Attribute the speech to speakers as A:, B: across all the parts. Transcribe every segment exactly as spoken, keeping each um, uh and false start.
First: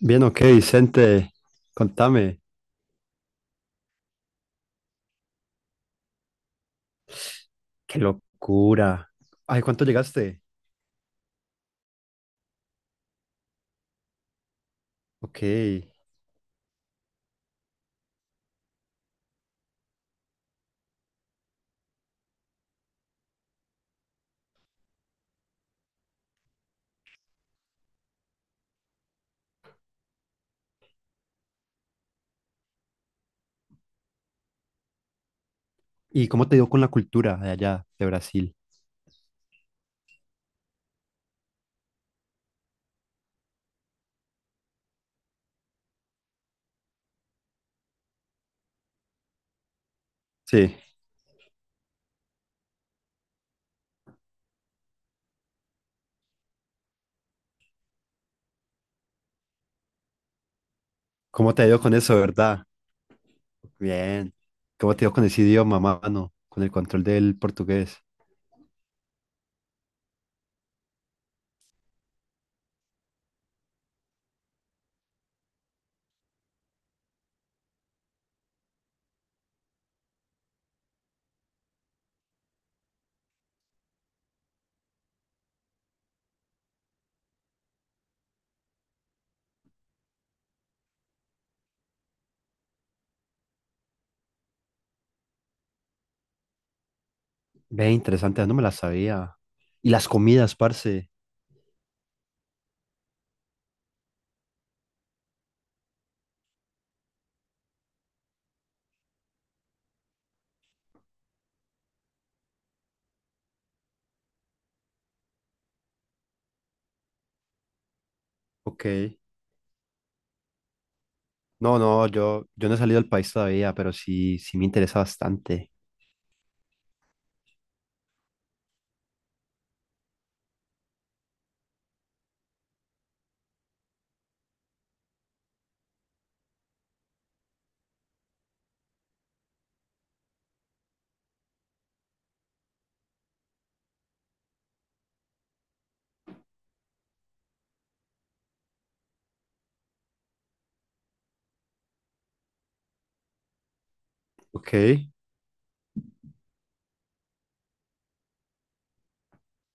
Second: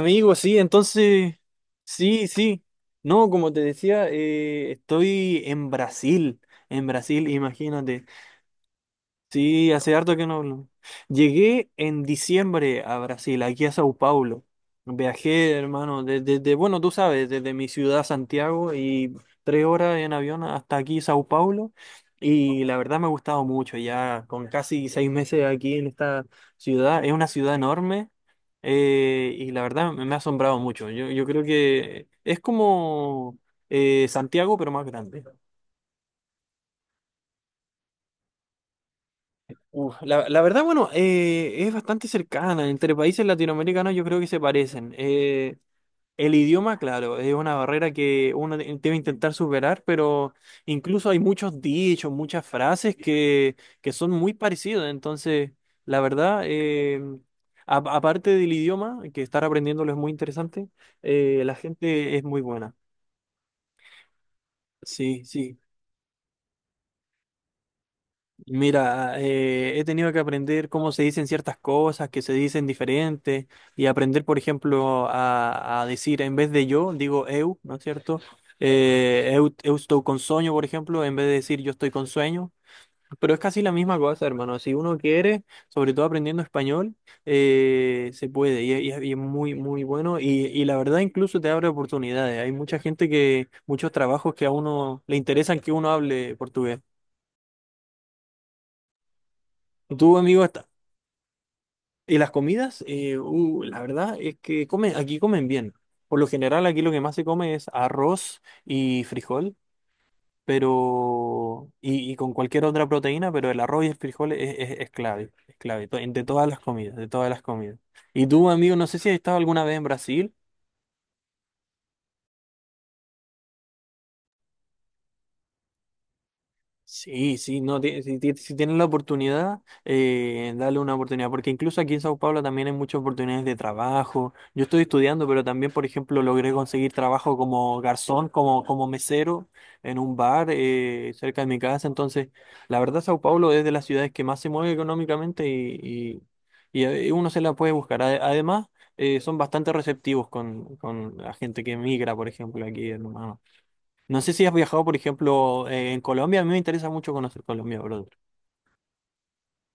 A: Bien, ok,
B: sí,
A: Vicente,
B: entonces, sí,
A: contame.
B: sí. No, como te decía, eh, estoy en Brasil, en Brasil,
A: Qué
B: imagínate.
A: locura. Ay,
B: Sí,
A: ¿cuánto
B: hace harto que no
A: llegaste?
B: hablo. Llegué en diciembre a Brasil, aquí a Sao Paulo.
A: Ok.
B: Viajé, hermano, desde, bueno, tú sabes, desde mi ciudad Santiago y tres horas en avión hasta aquí Sao Paulo. Y la verdad me ha gustado mucho, ya con casi seis meses aquí en esta ciudad. Es una ciudad enorme, eh, y la verdad me me ha asombrado mucho. Yo, yo creo que es como eh, Santiago, pero más grande.
A: ¿Y cómo te dio con la cultura de allá, de Brasil?
B: Uf, la, la verdad, bueno, eh, es bastante cercana. Entre países latinoamericanos yo creo que se parecen. Eh, el idioma, claro, es una barrera que uno de- debe intentar superar, pero
A: Sí.
B: incluso hay muchos dichos, muchas frases que, que son muy parecidas. Entonces, la verdad, eh, a- aparte del idioma, que estar aprendiéndolo es muy interesante, eh, la
A: ¿Cómo te ha ido con
B: gente
A: eso,
B: es muy
A: verdad?
B: buena.
A: Bien. ¿Cómo te dio
B: Sí,
A: con ese
B: sí.
A: idioma, mano? Con el control del portugués.
B: Mira, eh, he tenido que aprender cómo se dicen ciertas cosas, que se dicen diferentes, y aprender, por ejemplo, a, a decir en vez de yo, digo eu, ¿no es cierto? Eh, eu, eu estou con sueño, por ejemplo, en vez de decir yo estoy con sueño. Pero es casi la misma cosa, hermano. Si uno quiere, sobre todo aprendiendo español, eh, se puede, y, y es y es muy, muy bueno. Y, y la verdad, incluso te abre oportunidades. Hay mucha gente que, muchos trabajos que a uno le interesan que uno hable portugués.
A: Ve, interesante, no me la sabía. Y las
B: ¿Tú, amigo, has...?
A: comidas, parce.
B: Y las comidas, eh, uh, la verdad es que comen, aquí comen bien. Por lo general, aquí lo que más se come es arroz y frijol, pero y, y con cualquier otra proteína, pero el arroz y el frijol es, es- es clave, es clave to- de todas las comidas, de todas las comidas. Y tú, amigo,
A: Ok.
B: no sé si has estado alguna vez en Brasil.
A: No, no, yo, yo no he salido del país todavía, pero sí, sí me interesa bastante.
B: Sí, sí, no, ti- si, ti- si tienen la oportunidad, eh, dale una oportunidad, porque incluso aquí en Sao Paulo también hay muchas oportunidades de trabajo. Yo estoy estudiando, pero también, por ejemplo, logré conseguir trabajo como garzón, como, como mesero en un bar, eh, cerca de mi casa. Entonces, la verdad, Sao Paulo es de las ciudades que más se mueve económicamente y, y, y, eh, uno se la puede buscar. Ade- Además, eh, son bastante receptivos con, con la gente que migra, por ejemplo, aquí en Humano. No sé si has
A: Ok.
B: viajado, por ejemplo, eh, en Colombia. A mí me interesa mucho conocer Colombia, brother.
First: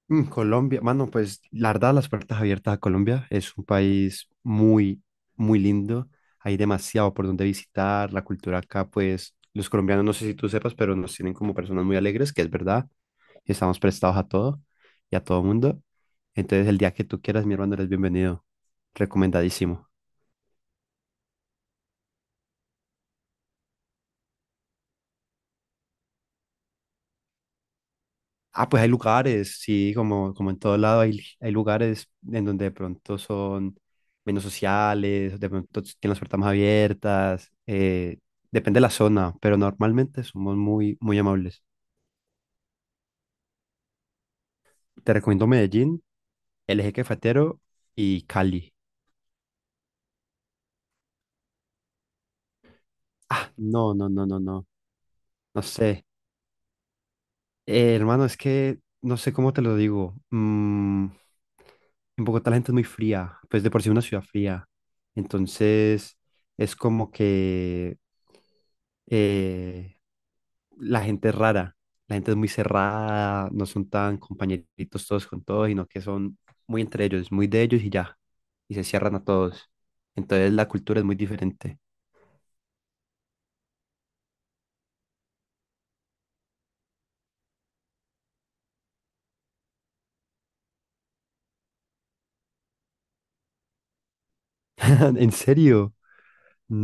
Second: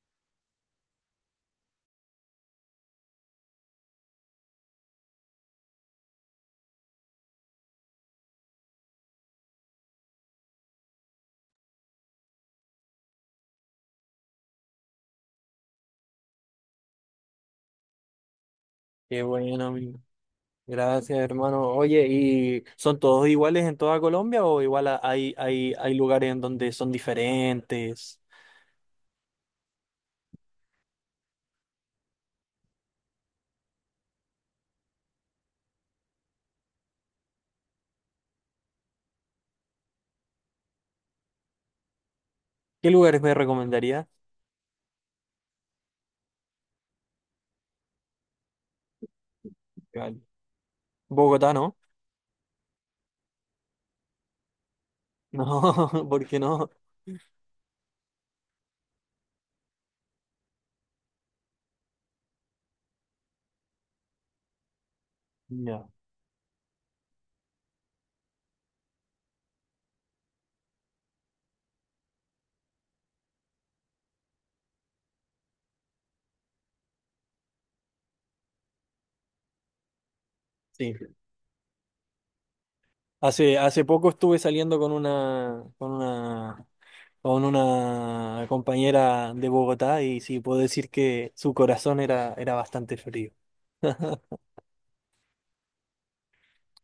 A: Mm, Colombia, mano, pues la verdad, las puertas abiertas a Colombia. Es un país muy, muy lindo. Hay demasiado por donde visitar. La cultura acá, pues los colombianos, no sé si tú sepas, pero nos tienen como personas muy alegres, que es verdad. Y estamos prestados a todo y a todo mundo. Entonces, el día que tú quieras, mi hermano, eres bienvenido.
B: Qué bueno,
A: Recomendadísimo.
B: amigo. Gracias, hermano. Oye, ¿y son todos iguales en toda Colombia o igual a- hay, hay, hay lugares en donde son diferentes?
A: Ah, pues hay lugares, sí, como, como en todo lado hay, hay lugares en donde de pronto son menos sociales, de pronto tienen las puertas más abiertas, eh, depende de la zona, pero normalmente somos muy, muy amables.
B: ¿Qué lugares me recomendaría?
A: Te recomiendo Medellín, El Eje Cafetero y Cali.
B: Vale. Bogotá, ¿no?
A: Ah, no, no, no, no, no, no
B: No,
A: sé.
B: ¿por qué no?
A: Eh, hermano, es que no sé cómo te lo digo. Mm, en Bogotá la gente es muy fría, pues de por sí es una ciudad fría.
B: Ya.
A: Entonces es como que eh, la gente es rara, la gente es muy cerrada, no son tan compañeritos todos con todos, sino que son muy entre ellos, muy de ellos y ya, y se cierran a todos. Entonces la
B: Sí.
A: cultura es muy diferente.
B: Hace, hace poco estuve saliendo con una, con una, con una compañera de Bogotá y sí, puedo decir que su corazón era, era bastante frío.
A: ¿En serio?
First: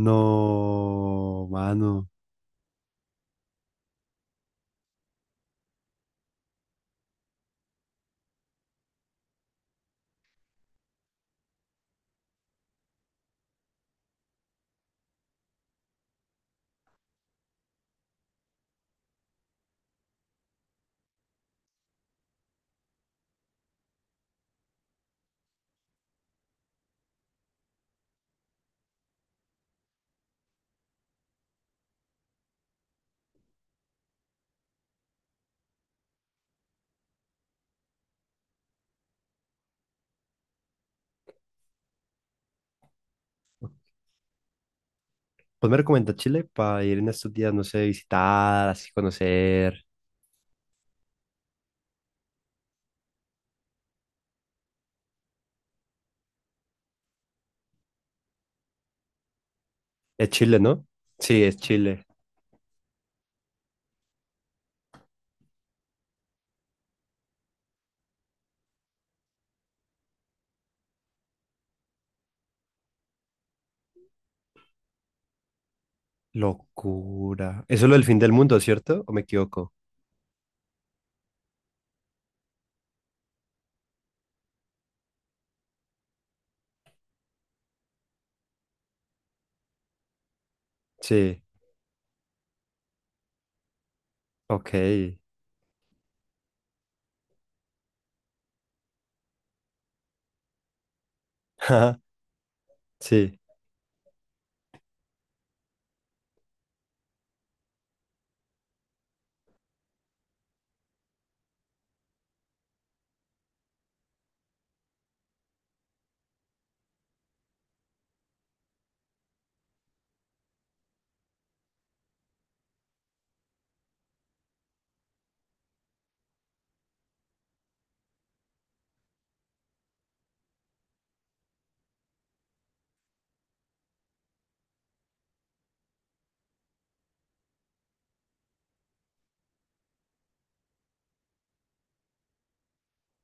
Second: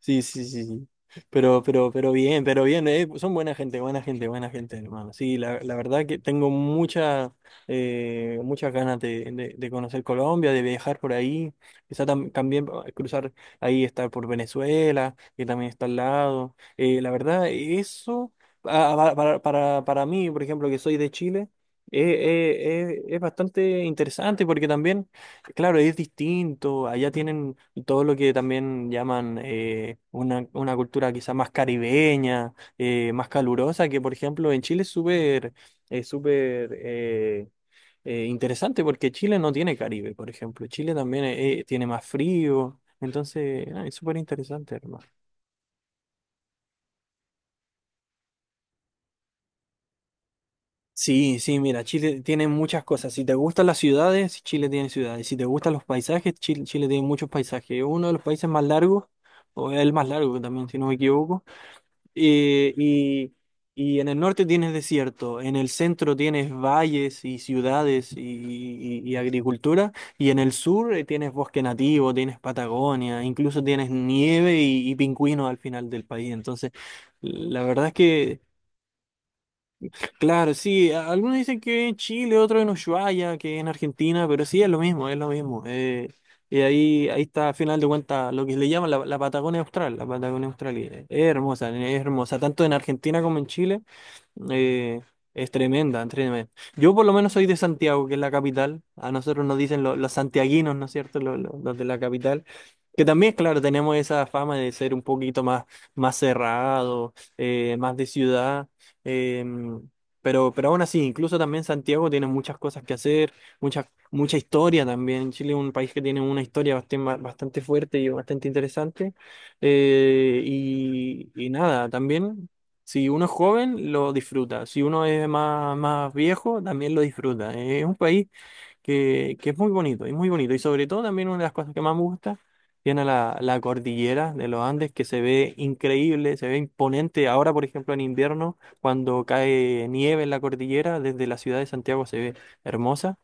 B: Sí, sí, sí, sí. Pero, pero,
A: mano.
B: pero bien, pero bien, eh, Son buena gente, buena gente, buena gente, hermano. Sí, la, la verdad que tengo mucha, eh, muchas ganas de, de- de conocer Colombia, de viajar por ahí. Quizá tam- también eh, cruzar ahí, estar por Venezuela, que también está al lado. Eh, la verdad, eso, ah, para, para, para, para mí, por ejemplo, que soy de Chile, eh, eh, eh, es bastante interesante porque también... Claro, es distinto. Allá tienen todo lo que también llaman eh, una, una cultura quizá más caribeña, eh, más calurosa, que por ejemplo en Chile es súper eh, súper eh, eh, interesante porque Chile no tiene Caribe, por ejemplo. Chile también eh, eh, tiene más frío. Entonces, ah, es súper interesante, hermano.
A: Pues me recomienda Chile para ir en estos días, no sé, visitar, así conocer.
B: Sí, sí, mira, Chile tiene muchas cosas. Si te gustan las ciudades, Chile tiene ciudades. Si te gustan los paisajes, Chile, Chile tiene muchos paisajes. Es uno de los países más largos, o es el más
A: Es
B: largo
A: Chile,
B: también, si
A: ¿no?
B: no me equivoco.
A: Sí, es Chile.
B: Eh, y, y en el norte tienes desierto, en el centro tienes valles y ciudades y, y- y agricultura, y en el sur eh, tienes bosque nativo, tienes Patagonia, incluso tienes nieve y, y pingüinos al final del país. Entonces, la
A: Locura. Eso
B: verdad
A: es
B: es
A: lo del fin del
B: que...
A: mundo, ¿cierto? ¿O me equivoco?
B: Claro, sí, a- algunos dicen que en Chile, otros en Ushuaia, que en Argentina, pero sí es lo mismo, es lo mismo. eh, y ahí, ahí está, al final de cuentas, lo que le llaman la, la Patagonia Austral, la Patagonia Austral, y es
A: Sí,
B: hermosa, es hermosa, tanto en Argentina como en Chile.
A: ok.
B: Eh, es tremenda, tremenda. Yo por lo menos soy de Santiago, que es la capital. A nosotros nos dicen lo- los santiaguinos, ¿no es cierto? Los, los- los de la
A: Ajá.
B: capital. Que también,
A: Sí,
B: claro, tenemos esa fama de ser un poquito más, más cerrado, eh, más de ciudad. eh, pero, pero aún así, incluso también Santiago tiene muchas cosas que hacer, mucha, mucha historia también. Chile es un país que tiene una historia bastante, bastante fuerte y bastante interesante. Eh, y, y nada, también. Si uno es joven, lo disfruta. Si uno es más, más viejo, también lo disfruta. Es un país que, que es muy bonito, es muy bonito. Y sobre todo también una de las cosas que más me gusta, tiene la, la cordillera de los Andes que se ve increíble, se ve imponente. Ahora, por ejemplo, en invierno, cuando cae nieve en la cordillera, desde la ciudad de Santiago se ve hermosa.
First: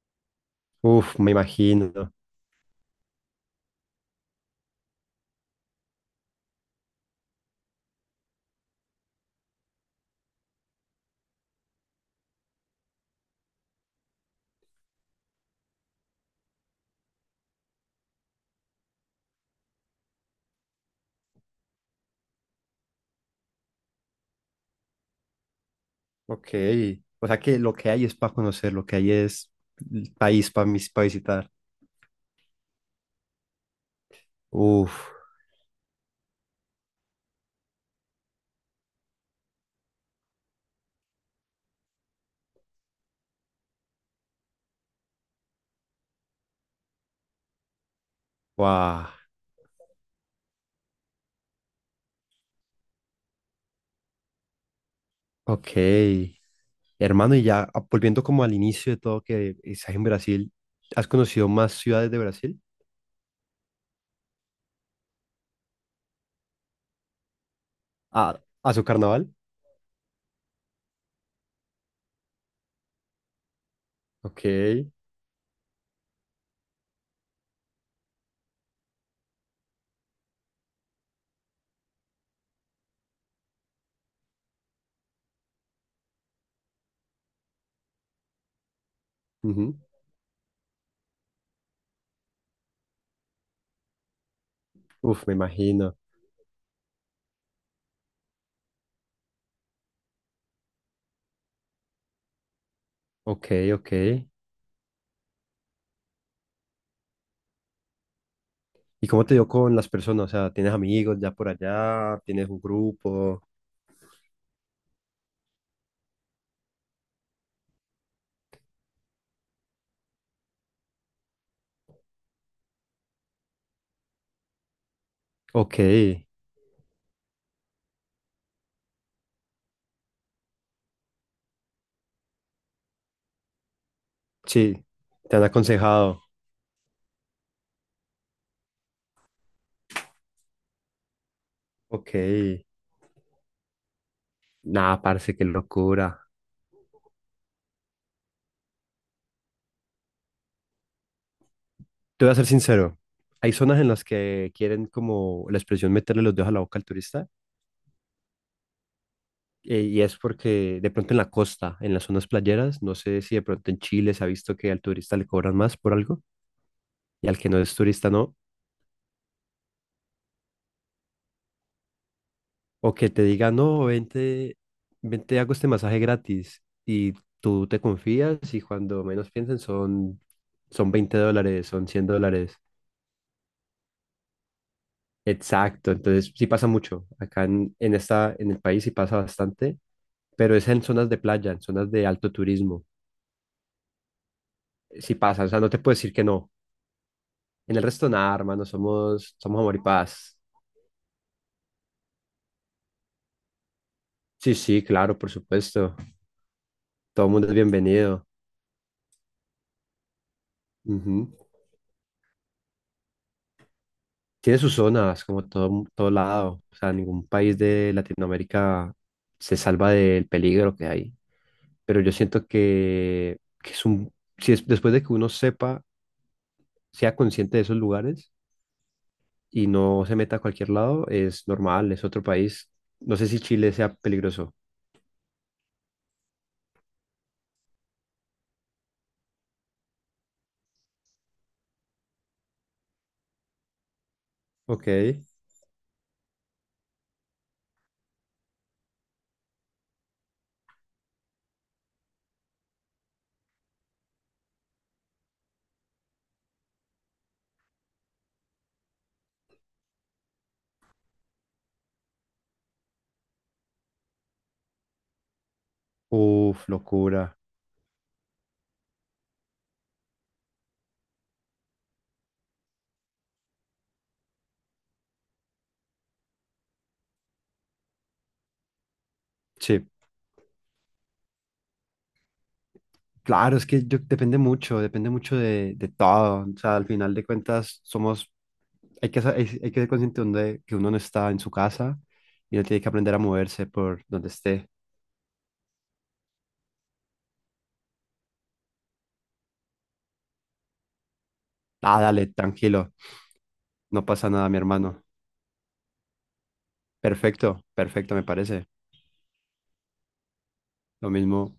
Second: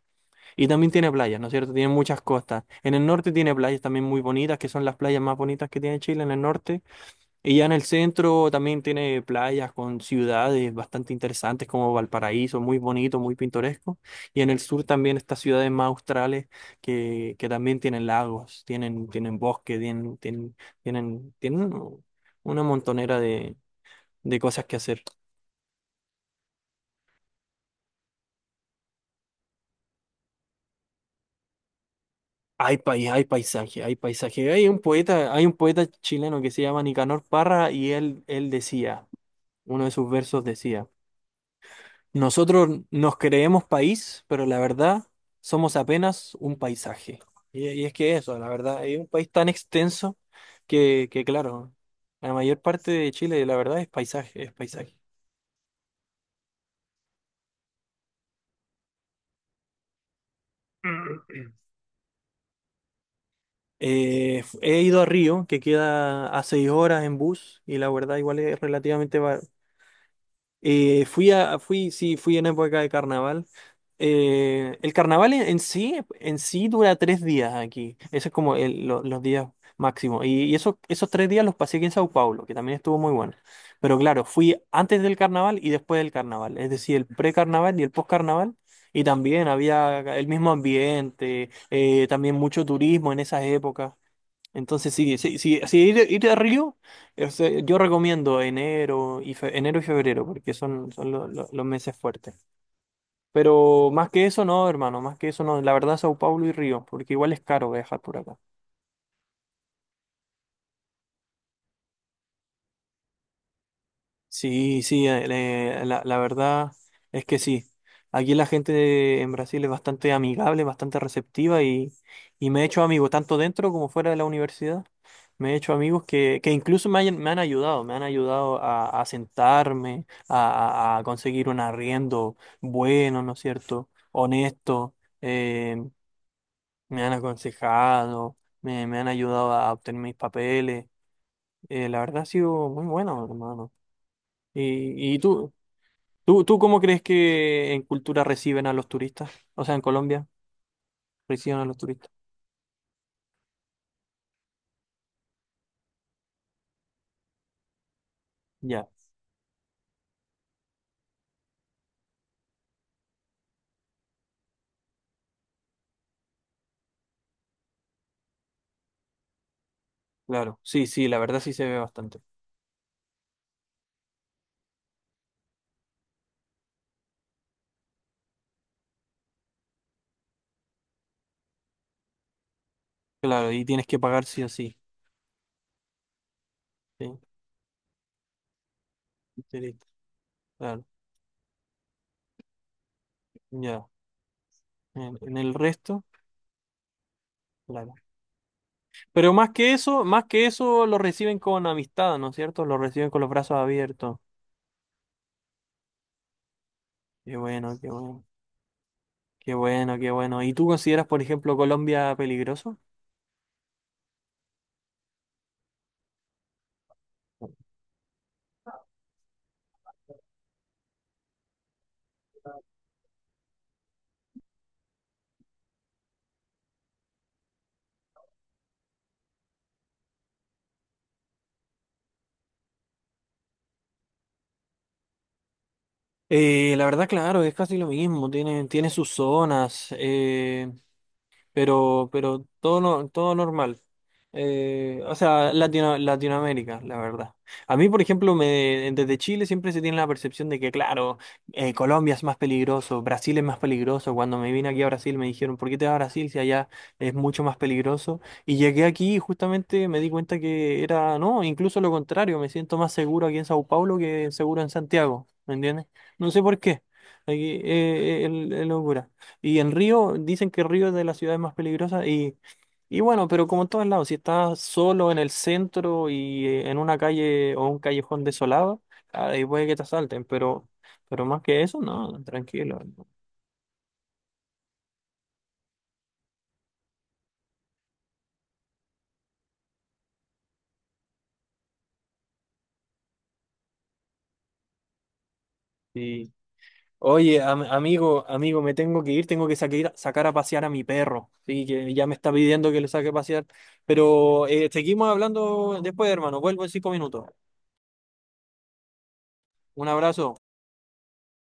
B: Y también tiene
A: uf, me
B: playas, ¿no es cierto? Tiene
A: imagino.
B: muchas costas. En el norte tiene playas también muy bonitas, que son las playas más bonitas que tiene Chile en el norte y ya en el centro también tiene playas con ciudades bastante interesantes como Valparaíso, muy bonito, muy pintoresco. Y en el sur también estas ciudades más australes que, que también tienen lagos, tienen, tienen bosque, tienen, tienen, tienen, tienen una montonera de, de cosas que hacer.
A: Ok. O sea que lo que hay es para conocer, lo que hay es el país para para visitar.
B: Hay país, hay paisaje, hay paisaje. Hay un
A: Uf,
B: poeta, hay un poeta chileno que se llama Nicanor Parra y él, él decía, uno de sus versos decía. Nosotros nos creemos país, pero la verdad somos apenas un paisaje. Y, y es que eso, la verdad, es un
A: wow.
B: país tan extenso que, que, claro, la mayor parte de Chile, la verdad, es paisaje, es paisaje.
A: Ok. Hermano, y ya ah, volviendo como al inicio de todo que estás en Brasil, ¿has conocido más ciudades de Brasil?
B: Eh, he ido a Río, que queda a seis horas en bus, y la verdad igual
A: A,
B: es
A: a su
B: relativamente
A: carnaval.
B: ba-. Eh, fui a, fui, sí, fui en época de carnaval.
A: Ok.
B: Eh, el carnaval en, en sí, en sí dura tres días aquí. Ese es como el- lo- los días máximos. Y, y esos, esos tres días los pasé aquí en Sao Paulo, que también estuvo muy bueno. Pero claro, fui antes del carnaval y después del carnaval. Es decir, el precarnaval y el postcarnaval. Y también
A: Ujú.
B: había el mismo ambiente, eh, también mucho turismo en esas épocas. Entonces sí,
A: Uf, me
B: sí, sí, sí,
A: imagino.
B: ir, ir a Río, o sea, yo recomiendo enero y fe- enero y febrero, porque son, son lo- lo- los meses fuertes.
A: Ok,
B: Pero
A: ok.
B: más que eso no, hermano, más que eso no, la verdad Sao Paulo y Río, porque igual es caro viajar por acá.
A: ¿Y cómo te dio con las personas? O sea, ¿tienes amigos ya por allá? ¿Tienes un grupo?
B: Sí, sí, eh, le- la, la verdad es que sí. Aquí la gente en Brasil es bastante amigable, bastante receptiva y, y me he hecho amigos, tanto dentro como fuera de la universidad. Me he hecho
A: Ok.
B: amigos que, que incluso me, hayan- me han ayudado, me han ayudado a, a sentarme, a, a- a conseguir un arriendo bueno, ¿no es cierto?
A: Sí,
B: Honesto.
A: te han
B: eh,
A: aconsejado.
B: me han aconsejado, me, me han ayudado a obtener mis papeles. Eh, la
A: Ok.
B: verdad ha sido muy bueno, hermano.
A: Nada,
B: ¿Y, y
A: parce, qué
B: tú?
A: locura.
B: ¿Tú, tú cómo crees que en cultura reciben a los turistas? O sea, en Colombia reciben a los turistas.
A: Te voy a ser sincero. Hay zonas en las que quieren, como la expresión, meterle los dedos a la boca al turista.
B: Ya,
A: Eh, y es porque de pronto en la costa, en las zonas playeras, no sé si de pronto en Chile se ha visto que al turista le cobran más por algo, y al que no es turista no.
B: claro. Sí, sí, la verdad sí se ve bastante.
A: O que te diga, no, vente, vente, hago este masaje gratis. Y tú te confías, y cuando menos piensen son, son veinte dólares, son cien dólares.
B: Claro, y tienes que pagar sí o sí.
A: Exacto, entonces sí pasa mucho.
B: Sí,
A: Acá en, en esta, en el país sí pasa bastante,
B: turista,
A: pero es en
B: claro.
A: zonas de playa, en zonas de alto turismo.
B: Ya.
A: Sí
B: En, en
A: pasa, o
B: el
A: sea, no te puedo
B: resto,
A: decir que no. En el
B: claro.
A: resto nada, hermano,
B: Pero
A: somos,
B: más
A: somos
B: que
A: amor y
B: eso, más
A: paz.
B: que eso lo reciben con amistad, ¿no es cierto? Lo reciben con los brazos abiertos.
A: Sí, sí, claro, por supuesto. Todo el
B: Qué
A: mundo es
B: bueno, qué bueno.
A: bienvenido.
B: Qué bueno, qué bueno. ¿Y tú consideras, por
A: Ujú.
B: ejemplo, Colombia peligroso?
A: Tiene sus zonas, como todo, todo lado. O sea, ningún país de Latinoamérica se salva del peligro que hay. Pero yo siento que, que es un, si es, después de que uno sepa, sea consciente de esos lugares y no se meta a cualquier lado, es normal, es otro país. No sé si Chile sea peligroso.
B: Eh, la verdad, claro, es casi lo mismo. Tiene, tiene sus zonas. pero, pero todo, no, todo normal.
A: Ok.
B: Eh, o sea, Latino- Latinoamérica, la verdad. A mí, por ejemplo, me, desde Chile siempre se tiene la percepción de que, claro, eh, Colombia es más peligroso, Brasil es más peligroso. Cuando me vine aquí a Brasil me dijeron, ¿por qué te vas a Brasil si allá es mucho más peligroso? Y llegué aquí y justamente me di cuenta que era, no, incluso lo contrario, me siento más seguro aquí en Sao Paulo que seguro en Santiago, ¿me entiendes? No sé por
A: Uf,
B: qué.
A: locura.
B: Aquí, eh, eh, es- es locura. Y en Río, dicen que Río es de las ciudades más peligrosas y, y bueno, pero como en todos lados, si estás solo en el centro y eh, en una calle o un callejón desolado, ahí puede que te
A: Sí.
B: asalten, pero, pero más que eso, no, tranquilo. No.
A: Claro, es que yo, depende mucho, depende mucho de, de todo. O sea, al final de cuentas somos, hay que, sa- hay, hay que ser consciente donde, que uno no está en su casa, y uno tiene que aprender a moverse por donde esté.
B: Sí. Oye, am- amigo, amigo, me tengo que ir, tengo que saque- sacar a pasear a mi perro, sí, que
A: Ah,
B: ya me
A: dale,
B: está pidiendo que le
A: tranquilo,
B: saque a pasear,
A: no pasa
B: pero
A: nada, mi
B: eh,
A: hermano.
B: seguimos hablando después, hermano, vuelvo en cinco minutos.
A: Perfecto, perfecto, me parece.
B: Un abrazo.
A: Lo mismo.